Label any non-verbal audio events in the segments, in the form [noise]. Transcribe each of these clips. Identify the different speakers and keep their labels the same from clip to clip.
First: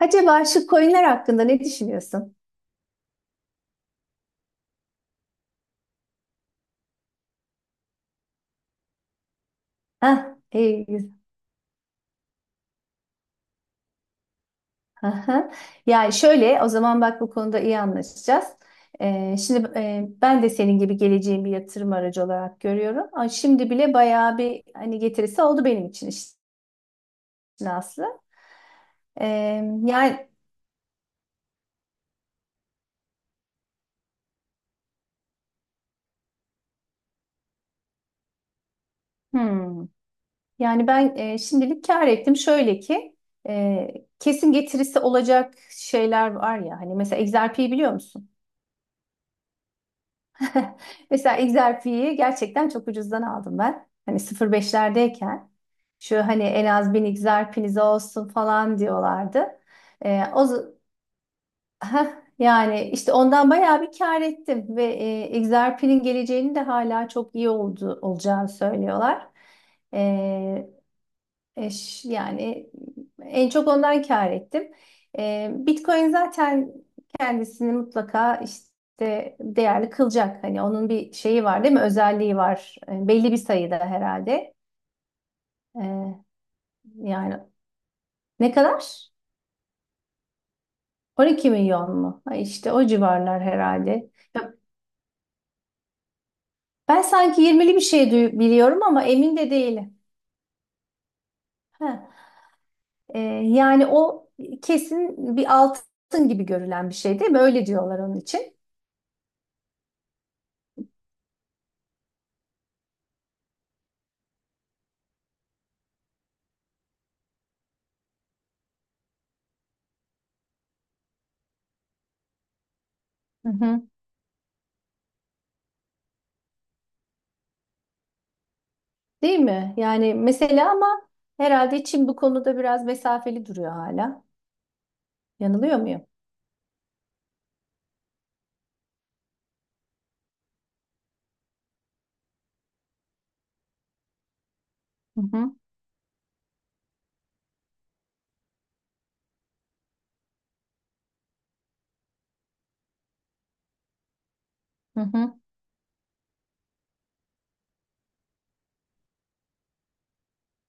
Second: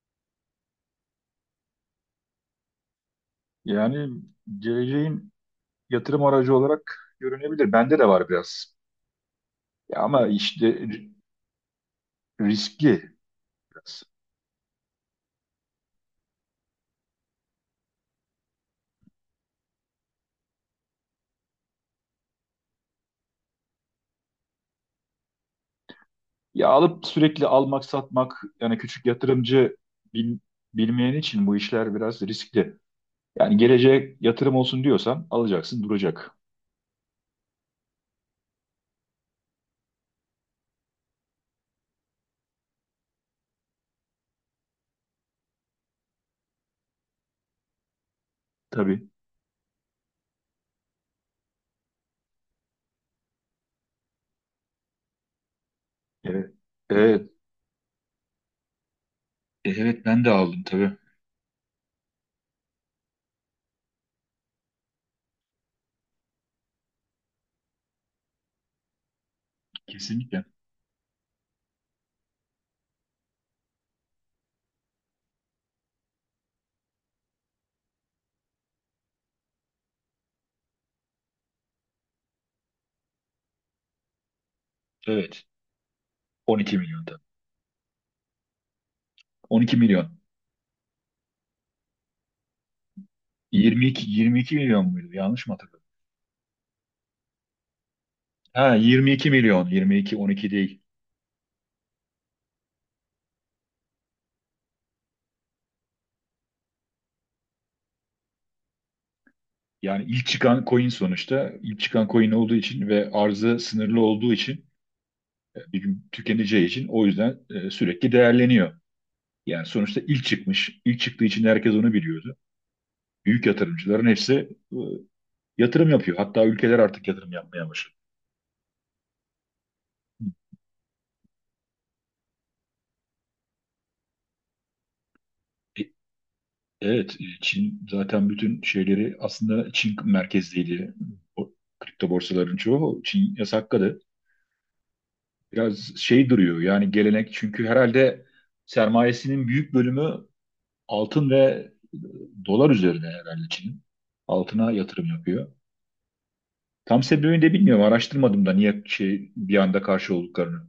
Speaker 1: Acaba şu coinler hakkında ne düşünüyorsun?
Speaker 2: Yani geleceğin yatırım aracı olarak görünebilir. Bende de var biraz. Ya ama
Speaker 1: Hah,
Speaker 2: işte
Speaker 1: iyi.
Speaker 2: riskli biraz.
Speaker 1: Aha. Yani şöyle, o zaman bak bu konuda iyi anlaşacağız. Şimdi ben de senin gibi geleceğin bir yatırım aracı olarak görüyorum. Ama şimdi bile bayağı bir hani getirisi oldu benim için işin
Speaker 2: Ya alıp sürekli almak
Speaker 1: aslı.
Speaker 2: satmak yani küçük
Speaker 1: Ee,
Speaker 2: yatırımcı
Speaker 1: yani
Speaker 2: bil- bilmeyen için bu işler biraz riskli. Yani geleceğe yatırım olsun diyorsan alacaksın duracak.
Speaker 1: hmm. Yani ben şimdilik kâr ettim. Şöyle ki kesin getirisi olacak şeyler var ya. Hani mesela XRP'yi biliyor musun?
Speaker 2: Tabii.
Speaker 1: [laughs] Mesela XRP'yi gerçekten çok ucuzdan aldım ben. Hani 0,5'lerdeyken şu hani
Speaker 2: Evet.
Speaker 1: en az 1.000
Speaker 2: Evet.
Speaker 1: Xerpe'niz olsun falan diyorlardı.
Speaker 2: Evet,
Speaker 1: Ee,
Speaker 2: ben de
Speaker 1: o
Speaker 2: aldım
Speaker 1: z-
Speaker 2: tabii.
Speaker 1: Yani işte ondan bayağı bir kâr ettim ve Xerpe'nin geleceğini de hala çok iyi oldu, olacağını söylüyorlar.
Speaker 2: Kesinlikle.
Speaker 1: Ee, Yani en çok ondan kâr ettim. Bitcoin zaten kendisini mutlaka işte değerli kılacak. Hani onun bir şeyi var değil mi? Özelliği var. Belli bir sayıda herhalde.
Speaker 2: Evet.
Speaker 1: Ee,
Speaker 2: 12 milyonda.
Speaker 1: Yani ne kadar?
Speaker 2: 12 milyon.
Speaker 1: 12 milyon mu? Ha, işte o civarlar
Speaker 2: 22
Speaker 1: herhalde.
Speaker 2: 22
Speaker 1: Ya,
Speaker 2: milyon muydu? Yanlış mı hatırladım?
Speaker 1: ben sanki 20'li bir şey
Speaker 2: Ha,
Speaker 1: biliyorum ama
Speaker 2: 22
Speaker 1: emin de
Speaker 2: milyon.
Speaker 1: değilim.
Speaker 2: 22, 12 değil.
Speaker 1: Ee, Yani o kesin bir altın gibi görülen bir şey değil mi? Öyle diyorlar onun için.
Speaker 2: Yani ilk çıkan coin sonuçta ilk çıkan coin olduğu için ve arzı sınırlı olduğu için bir gün tükeneceği için o yüzden sürekli değerleniyor. Yani sonuçta ilk çıkmış, ilk çıktığı için herkes onu biliyordu. Büyük
Speaker 1: Hı hı.
Speaker 2: yatırımcıların hepsi yatırım yapıyor. Hatta ülkeler artık yatırım yapmaya başladı.
Speaker 1: Değil mi? Yani mesela ama herhalde Çin bu konuda biraz mesafeli duruyor hala. Yanılıyor
Speaker 2: E,
Speaker 1: muyum?
Speaker 2: Evet, Çin zaten bütün şeyleri aslında Çin merkezliydi. O kripto borsaların çoğu Çin yasakladı.
Speaker 1: Hı hı.
Speaker 2: Biraz şey duruyor yani gelenek çünkü herhalde sermayesinin büyük bölümü altın ve dolar üzerine herhalde Çin'in. Altına
Speaker 1: Hı
Speaker 2: yatırım
Speaker 1: hı.
Speaker 2: yapıyor. Tam sebebini de bilmiyorum. Araştırmadım da niye şey bir anda karşı olduklarını.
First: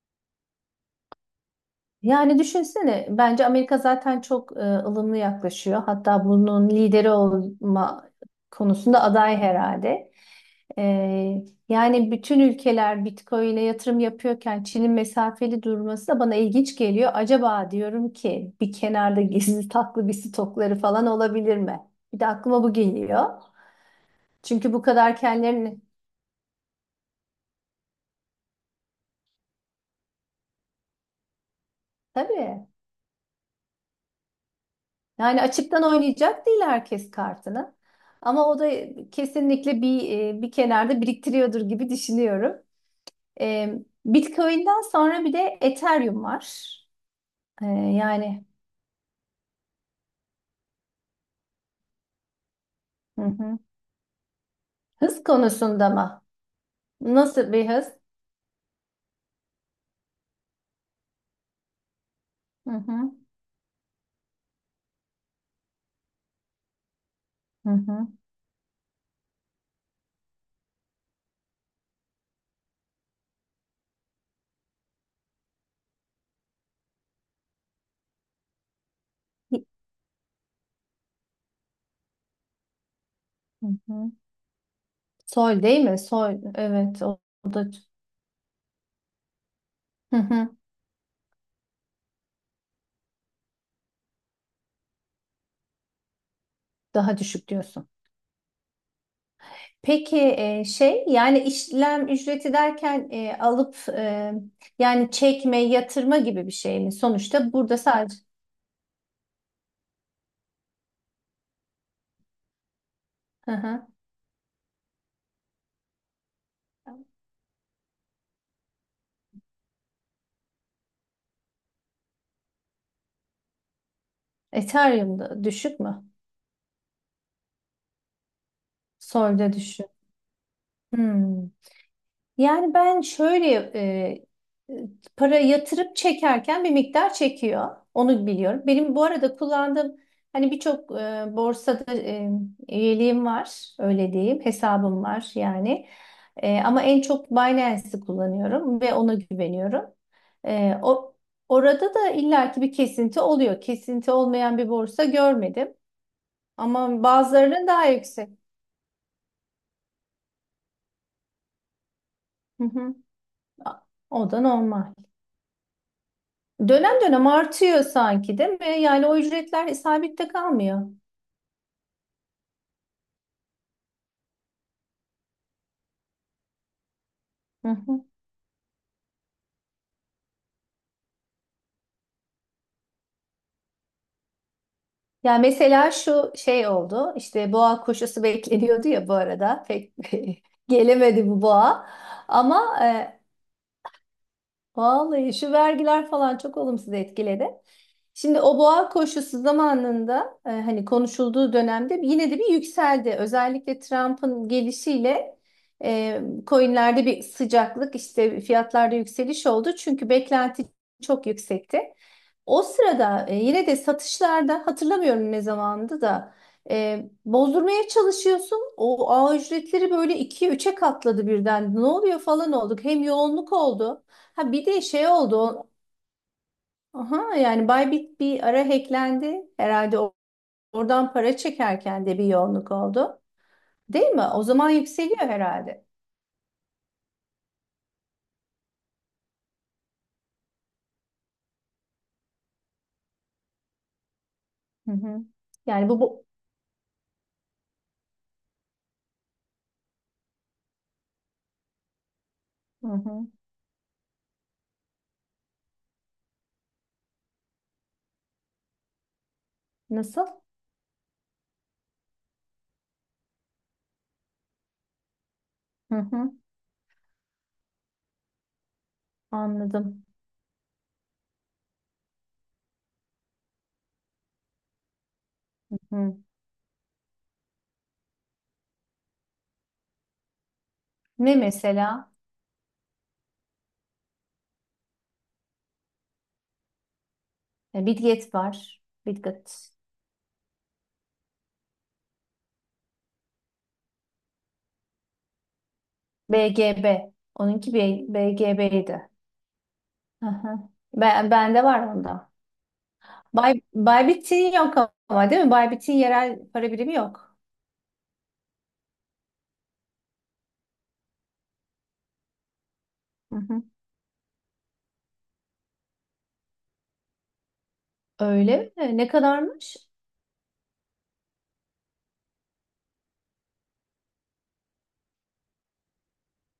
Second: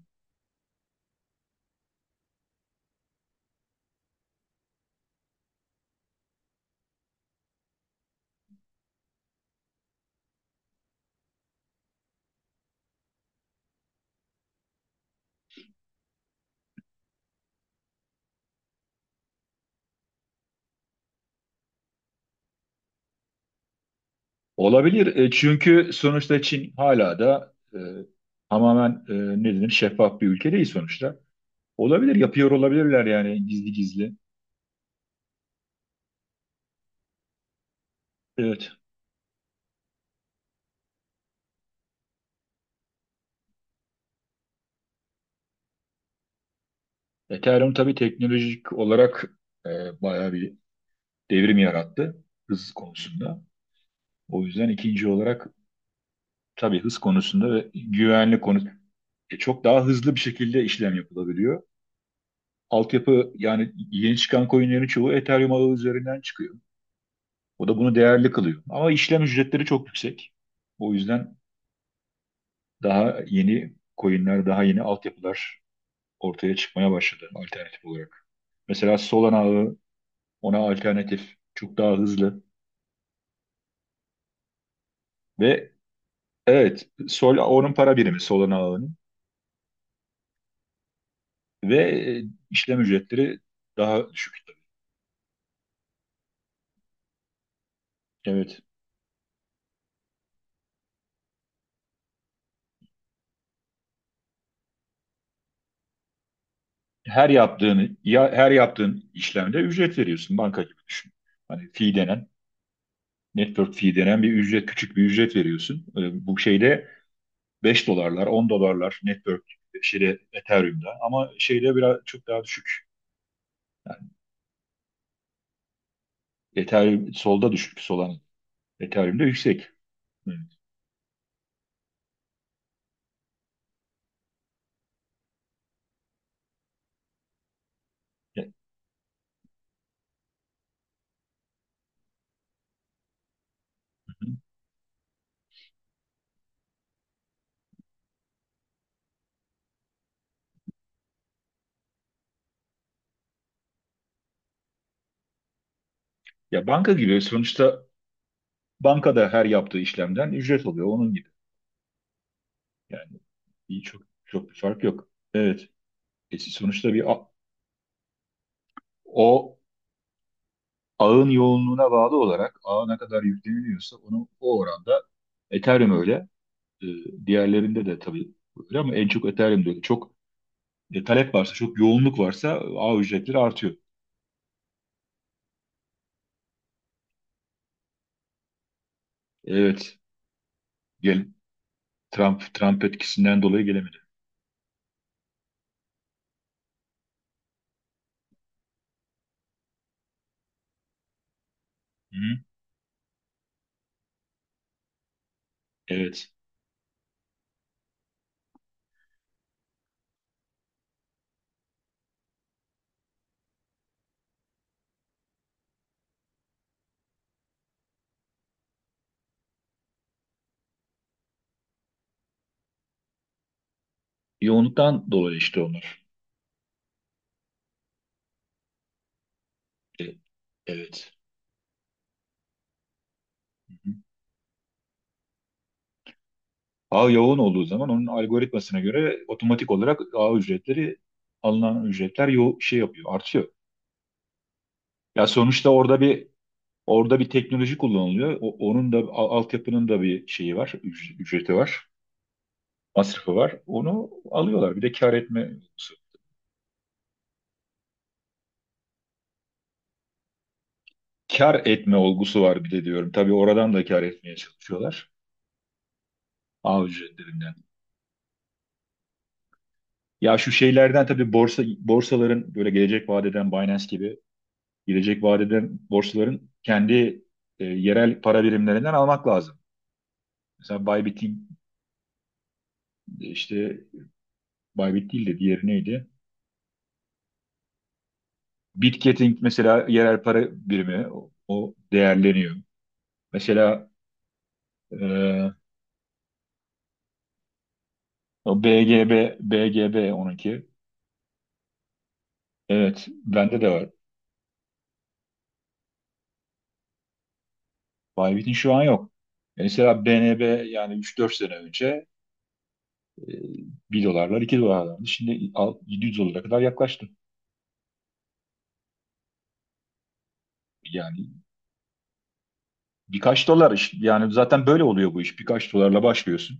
Speaker 1: Yani düşünsene bence Amerika zaten çok ılımlı yaklaşıyor. Hatta bunun lideri olma konusunda aday herhalde. E, Yani bütün ülkeler Bitcoin'e yatırım yapıyorken Çin'in mesafeli durması da bana ilginç geliyor. Acaba diyorum ki bir kenarda gizli taklı bir stokları falan olabilir mi? Bir de aklıma bu geliyor. Çünkü bu
Speaker 2: Olabilir.
Speaker 1: kadar kendilerini...
Speaker 2: Çünkü sonuçta Çin hala da tamamen ne denir şeffaf bir ülke değil sonuçta. Olabilir. Yapıyor
Speaker 1: Tabii.
Speaker 2: olabilirler yani gizli gizli.
Speaker 1: Yani açıktan oynayacak değil herkes kartını. Ama o
Speaker 2: Evet.
Speaker 1: da kesinlikle bir kenarda biriktiriyordur gibi düşünüyorum. E, Bitcoin'den sonra bir de Ethereum var. E,
Speaker 2: Ethereum tabii
Speaker 1: yani
Speaker 2: teknolojik olarak e, bayağı bir devrim yarattı hız
Speaker 1: hı
Speaker 2: konusunda.
Speaker 1: hı.
Speaker 2: O yüzden ikinci
Speaker 1: Hız
Speaker 2: olarak
Speaker 1: konusunda mı?
Speaker 2: tabii hız
Speaker 1: Nasıl
Speaker 2: konusunda
Speaker 1: bir
Speaker 2: ve
Speaker 1: hız?
Speaker 2: güvenlik konusunda çok daha hızlı bir şekilde işlem yapılabiliyor.
Speaker 1: Hı hı.
Speaker 2: Altyapı yani yeni çıkan coinlerin çoğu Ethereum ağı üzerinden çıkıyor. O
Speaker 1: Hı
Speaker 2: da bunu
Speaker 1: hı.
Speaker 2: değerli kılıyor. Ama işlem ücretleri çok yüksek. O yüzden daha yeni coinler, daha yeni altyapılar ortaya çıkmaya başladı alternatif olarak. Mesela Solana ağı ona alternatif, çok daha hızlı
Speaker 1: Hı hı. Sol
Speaker 2: ve
Speaker 1: değil mi? Sol.
Speaker 2: evet,
Speaker 1: Evet. O,
Speaker 2: Sol
Speaker 1: o da
Speaker 2: onun para birimi Solana ağının
Speaker 1: hı hı.
Speaker 2: ve e, işlem ücretleri daha düşük.
Speaker 1: Daha düşük diyorsun.
Speaker 2: Evet.
Speaker 1: Peki şey yani işlem ücreti derken alıp yani çekme, yatırma gibi bir şey mi? Sonuçta burada sadece
Speaker 2: Her yaptığın işlemde ücret veriyorsun, banka gibi düşün. Hani fee denen,
Speaker 1: hı
Speaker 2: network
Speaker 1: hı.
Speaker 2: fee denen bir ücret küçük bir ücret veriyorsun. Bu şeyde 5 dolarlar 10 dolarlar network şeyde Ethereum'da ama şeyde biraz çok daha düşük. Yani
Speaker 1: Ethereum'da düşük mü?
Speaker 2: Ethereum solda düşük Solana. Ethereum'da
Speaker 1: Sol'da
Speaker 2: yüksek.
Speaker 1: düşük.
Speaker 2: Evet.
Speaker 1: Hmm. Yani ben şöyle para yatırıp çekerken bir miktar çekiyor. Onu
Speaker 2: Ya,
Speaker 1: biliyorum. Benim bu arada kullandığım hani birçok borsada üyeliğim var. Öyle diyeyim. Hesabım var yani. Ama en çok Binance'i kullanıyorum ve ona güveniyorum. E, o Orada da illaki bir kesinti oluyor. Kesinti olmayan bir borsa görmedim.
Speaker 2: ya banka
Speaker 1: Ama
Speaker 2: gibi
Speaker 1: bazılarının
Speaker 2: sonuçta
Speaker 1: daha yüksek.
Speaker 2: bankada her yaptığı işlemden ücret alıyor onun gibi.
Speaker 1: Hı hı.
Speaker 2: Yani bir çok
Speaker 1: O da
Speaker 2: çok bir fark
Speaker 1: normal.
Speaker 2: yok. Evet. Sonuçta
Speaker 1: Dönem dönem artıyor sanki değil mi? Yani o
Speaker 2: o
Speaker 1: ücretler sabit kalmıyor.
Speaker 2: ağın yoğunluğuna bağlı olarak ağa ne kadar yükleniliyorsa onu o oranda Ethereum öyle. e,
Speaker 1: Hı
Speaker 2: Diğerlerinde de
Speaker 1: hı.
Speaker 2: tabii öyle ama en çok Ethereum'de öyle. Çok talep varsa, çok yoğunluk varsa ağ ücretleri artıyor.
Speaker 1: Yani mesela şu şey oldu. İşte boğa koşusu [laughs] bekleniyordu ya bu arada. Pek
Speaker 2: Evet.
Speaker 1: [laughs]
Speaker 2: Gel,
Speaker 1: gelemedi bu boğa.
Speaker 2: Trump
Speaker 1: Ama e,
Speaker 2: etkisinden dolayı gelemedi.
Speaker 1: Vallahi şu vergiler falan çok olumsuz etkiledi. Şimdi o boğa koşusu zamanında hani konuşulduğu dönemde yine de
Speaker 2: Hı-hı.
Speaker 1: bir yükseldi. Özellikle Trump'ın gelişiyle e,
Speaker 2: Evet.
Speaker 1: coinlerde bir sıcaklık işte fiyatlarda yükseliş oldu. Çünkü beklenti çok yüksekti. O sırada yine de satışlarda hatırlamıyorum ne zamandı da bozdurmaya çalışıyorsun. O ağ ücretleri böyle 2 üçe katladı birden. Ne oluyor falan olduk. Hem yoğunluk oldu. Ha bir de şey
Speaker 2: Yoğunluktan
Speaker 1: oldu.
Speaker 2: dolayı işte
Speaker 1: o-
Speaker 2: onlar.
Speaker 1: Aha, yani Bybit bir ara hacklendi. Herhalde
Speaker 2: E,
Speaker 1: oradan
Speaker 2: Evet.
Speaker 1: para çekerken de bir yoğunluk oldu.
Speaker 2: Hı-hı.
Speaker 1: Değil mi? O zaman yükseliyor herhalde.
Speaker 2: Ağ yoğun olduğu zaman onun algoritmasına göre otomatik olarak ağ ücretleri, alınan ücretler şey yapıyor, artıyor.
Speaker 1: Hı hı.
Speaker 2: Ya sonuçta
Speaker 1: Yani bu, bu...
Speaker 2: orada bir teknoloji kullanılıyor. Onun da altyapının da bir şeyi var, ücreti var,
Speaker 1: Hı hı.
Speaker 2: masrafı var. Onu alıyorlar. Bir de kar etme
Speaker 1: Nasıl?
Speaker 2: kar etme olgusu var bir de diyorum. Tabii oradan da kar etmeye çalışıyorlar.
Speaker 1: Hı hı.
Speaker 2: Ağ ücretlerinden.
Speaker 1: Anladım.
Speaker 2: Ya şu şeylerden tabii borsaların, böyle gelecek vadeden, Binance gibi gelecek vadeden
Speaker 1: Hı.
Speaker 2: borsaların kendi yerel para birimlerinden almak lazım. Mesela
Speaker 1: Ne
Speaker 2: Bybit'in
Speaker 1: mesela?
Speaker 2: işte Bybit değil de diğeri neydi?
Speaker 1: E, Bitget var.
Speaker 2: Bitgetting
Speaker 1: Bitget.
Speaker 2: mesela, yerel para birimi o değerleniyor. Mesela e,
Speaker 1: BGB. Onunki
Speaker 2: o
Speaker 1: BGB'ydi.
Speaker 2: BGB
Speaker 1: Hı hı.
Speaker 2: onunki.
Speaker 1: Bende var onda.
Speaker 2: Evet, bende de var.
Speaker 1: Baybit'in yok ama değil mi? Baybit'in yerel para birimi yok.
Speaker 2: Bybit'in şu an yok. Mesela BNB yani üç dört sene önce e,
Speaker 1: Hı hı.
Speaker 2: 1 dolarlar 2 dolarlardı. Şimdi 700 dolara kadar yaklaştı.
Speaker 1: Öyle mi? Ne kadarmış?
Speaker 2: Yani birkaç dolar yani zaten böyle oluyor bu iş. Birkaç dolarla başlıyorsun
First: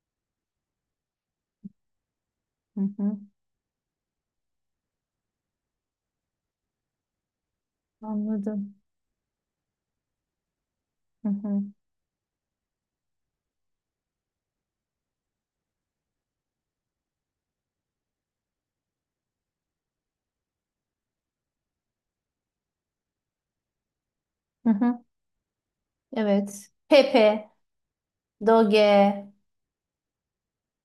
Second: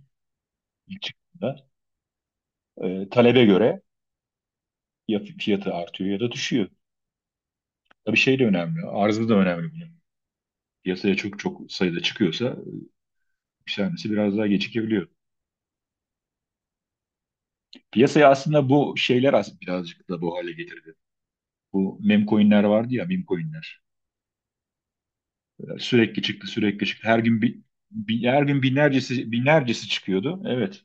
Speaker 2: ilk çıktığında.
Speaker 1: Hı hı.
Speaker 2: Talebe göre ya fiyatı artıyor ya da düşüyor. Tabii şey de
Speaker 1: Anladım.
Speaker 2: önemli. Arzı da önemli, piyasaya
Speaker 1: Hı
Speaker 2: çok
Speaker 1: hı.
Speaker 2: çok sayıda çıkıyorsa yükselmesi biraz daha gecikebiliyor. Piyasaya aslında bu şeyler birazcık da bu hale getirdi. Bu meme coinler vardı ya, meme coinler.
Speaker 1: Hı hı.
Speaker 2: Sürekli çıktı
Speaker 1: Evet.
Speaker 2: sürekli çıktı. Her gün
Speaker 1: Pepe,
Speaker 2: her gün
Speaker 1: Doge,
Speaker 2: binlercesi binlercesi çıkıyordu. Evet.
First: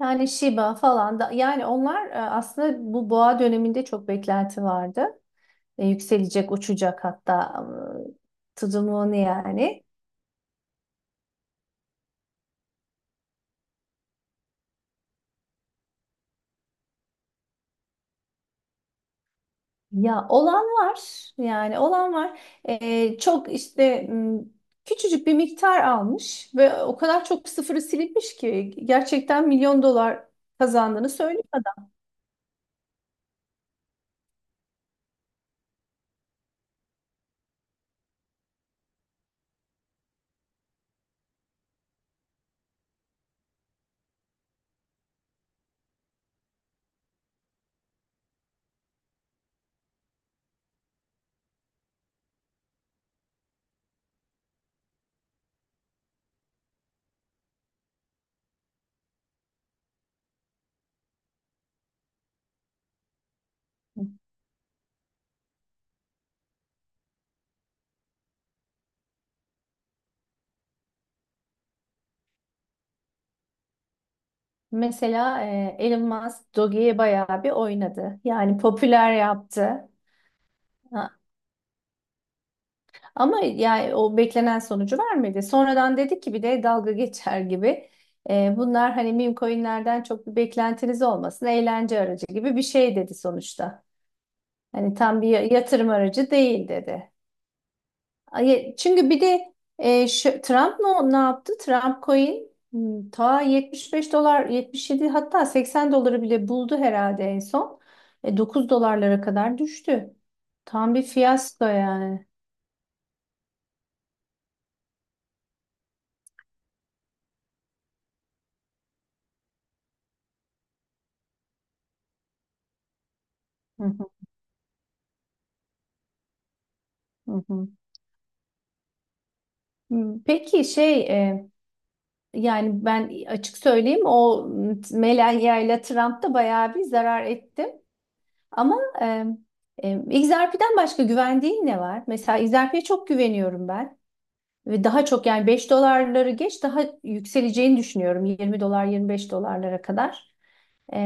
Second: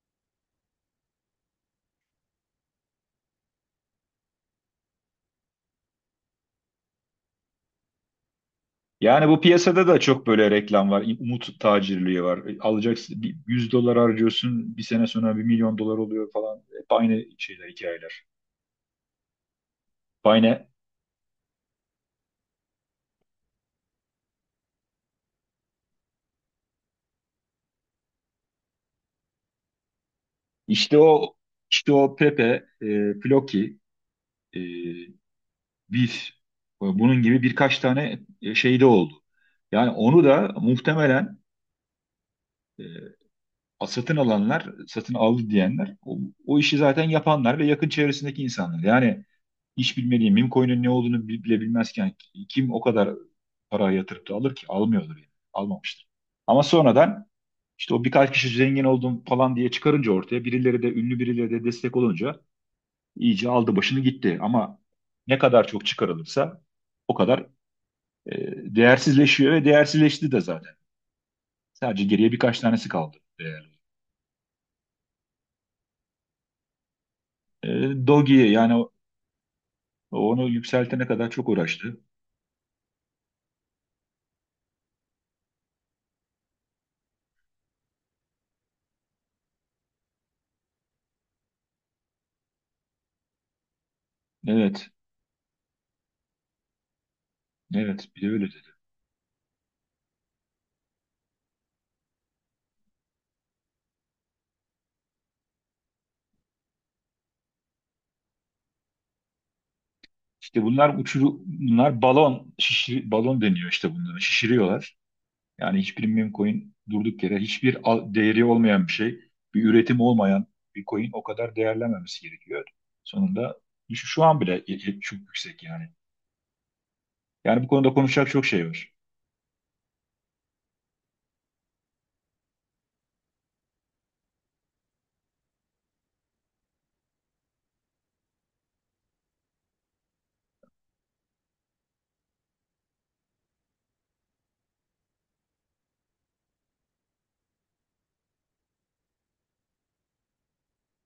Speaker 1: yani Shiba falan da yani onlar aslında bu boğa döneminde çok beklenti vardı. Yükselecek, uçacak hatta tutumunu
Speaker 2: Yani bu
Speaker 1: yani.
Speaker 2: piyasada da çok böyle reklam var. Umut tacirliği var. Alacaksın, bir 100 dolar harcıyorsun. Bir sene sonra 1 milyon dolar oluyor falan. Hep aynı şeyler, hikayeler.
Speaker 1: Ya olan
Speaker 2: Aynı.
Speaker 1: var, yani olan var. Çok işte küçücük bir miktar almış ve o kadar çok sıfırı silinmiş ki gerçekten milyon dolar
Speaker 2: İşte
Speaker 1: kazandığını
Speaker 2: o
Speaker 1: söylüyor adam.
Speaker 2: Pepe, Floki, e, bir bunun gibi birkaç tane şey de oldu. Yani onu da muhtemelen e, satın alanlar, satın aldı diyenler o işi zaten yapanlar ve yakın çevresindeki insanlar. Yani hiç bilmediği meme coin'in ne olduğunu bile bilmezken kim o kadar para yatırıp da alır ki? Almıyordur yani. Almamıştır. Ama sonradan işte o birkaç kişi zengin oldum falan diye çıkarınca ortaya, birileri de, ünlü birileri de destek olunca iyice aldı başını gitti. Ama ne kadar çok çıkarılırsa o kadar E, değersizleşiyor ve değersizleşti de zaten. Sadece geriye birkaç tanesi kaldı değerli.
Speaker 1: Mesela Elon Musk Doge'ye bayağı bir
Speaker 2: E,
Speaker 1: oynadı
Speaker 2: Dogi'ye
Speaker 1: yani
Speaker 2: yani
Speaker 1: popüler yaptı.
Speaker 2: onu yükseltene kadar çok uğraştı.
Speaker 1: Ama yani o beklenen sonucu vermedi. Sonradan dedik ki bir de dalga geçer gibi. Bunlar hani meme coinlerden çok bir beklentiniz olmasın. Eğlence aracı gibi bir şey dedi sonuçta.
Speaker 2: Evet,
Speaker 1: Hani tam bir yatırım aracı değil dedi.
Speaker 2: evet bir de öyle dedi.
Speaker 1: Çünkü bir de Trump ne yaptı? Trump coin ta 75 dolar 77 hatta 80 doları bile buldu herhalde en son. 9 dolarlara kadar düştü.
Speaker 2: İşte bunlar
Speaker 1: Tam bir
Speaker 2: uçuru,
Speaker 1: fiyasko
Speaker 2: bunlar
Speaker 1: yani.
Speaker 2: balon, şişir, balon deniyor işte bunlara. Şişiriyorlar. Yani hiçbir meme coin durduk yere, hiçbir değeri olmayan bir şey, bir üretim olmayan bir coin o kadar değerlenmemesi gerekiyor. Sonunda
Speaker 1: Hı
Speaker 2: şu,
Speaker 1: hı,
Speaker 2: şu an bile çok yüksek yani.
Speaker 1: hı
Speaker 2: Yani bu
Speaker 1: hı.
Speaker 2: konuda konuşacak çok şey var.
Speaker 1: Hmm, peki şey yani ben açık söyleyeyim o Melania ile Trump da bayağı bir zarar etti. Ama e, XRP'den başka güvendiğin ne var? Mesela XRP'ye çok güveniyorum ben. Ve daha çok yani 5 doları geç daha yükseleceğini düşünüyorum. 20 dolar 25 dolarlara kadar.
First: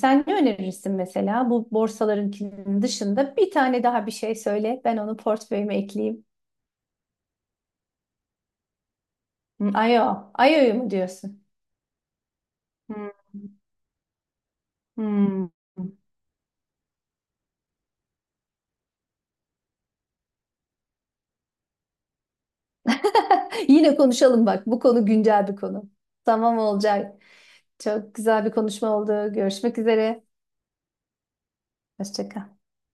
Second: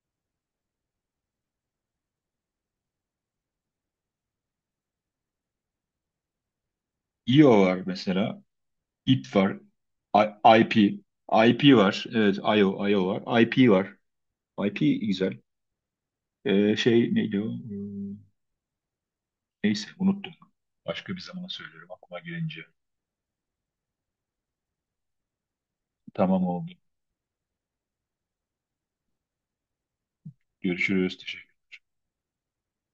Speaker 1: Sen ne önerirsin mesela bu borsalarınkinin dışında bir tane daha bir şey söyle. Ben onu portföyüme ekleyeyim.
Speaker 2: IO var mesela. IP var.
Speaker 1: Hı, Ayo,
Speaker 2: I-
Speaker 1: ayoyu
Speaker 2: IP.
Speaker 1: mu diyorsun?
Speaker 2: IP var. Evet, IO
Speaker 1: Hmm.
Speaker 2: var. IP var. IP güzel.
Speaker 1: Hmm.
Speaker 2: Şey neydi o? Neyse unuttum. Başka bir zaman söylerim aklıma gelince.
Speaker 1: [laughs] Yine konuşalım bak. Bu konu güncel bir konu.
Speaker 2: Tamam
Speaker 1: Tamam
Speaker 2: oldu.
Speaker 1: olacak. Çok güzel bir konuşma oldu. Görüşmek üzere.
Speaker 2: Görüşürüz. Teşekkür
Speaker 1: Hoşça kal.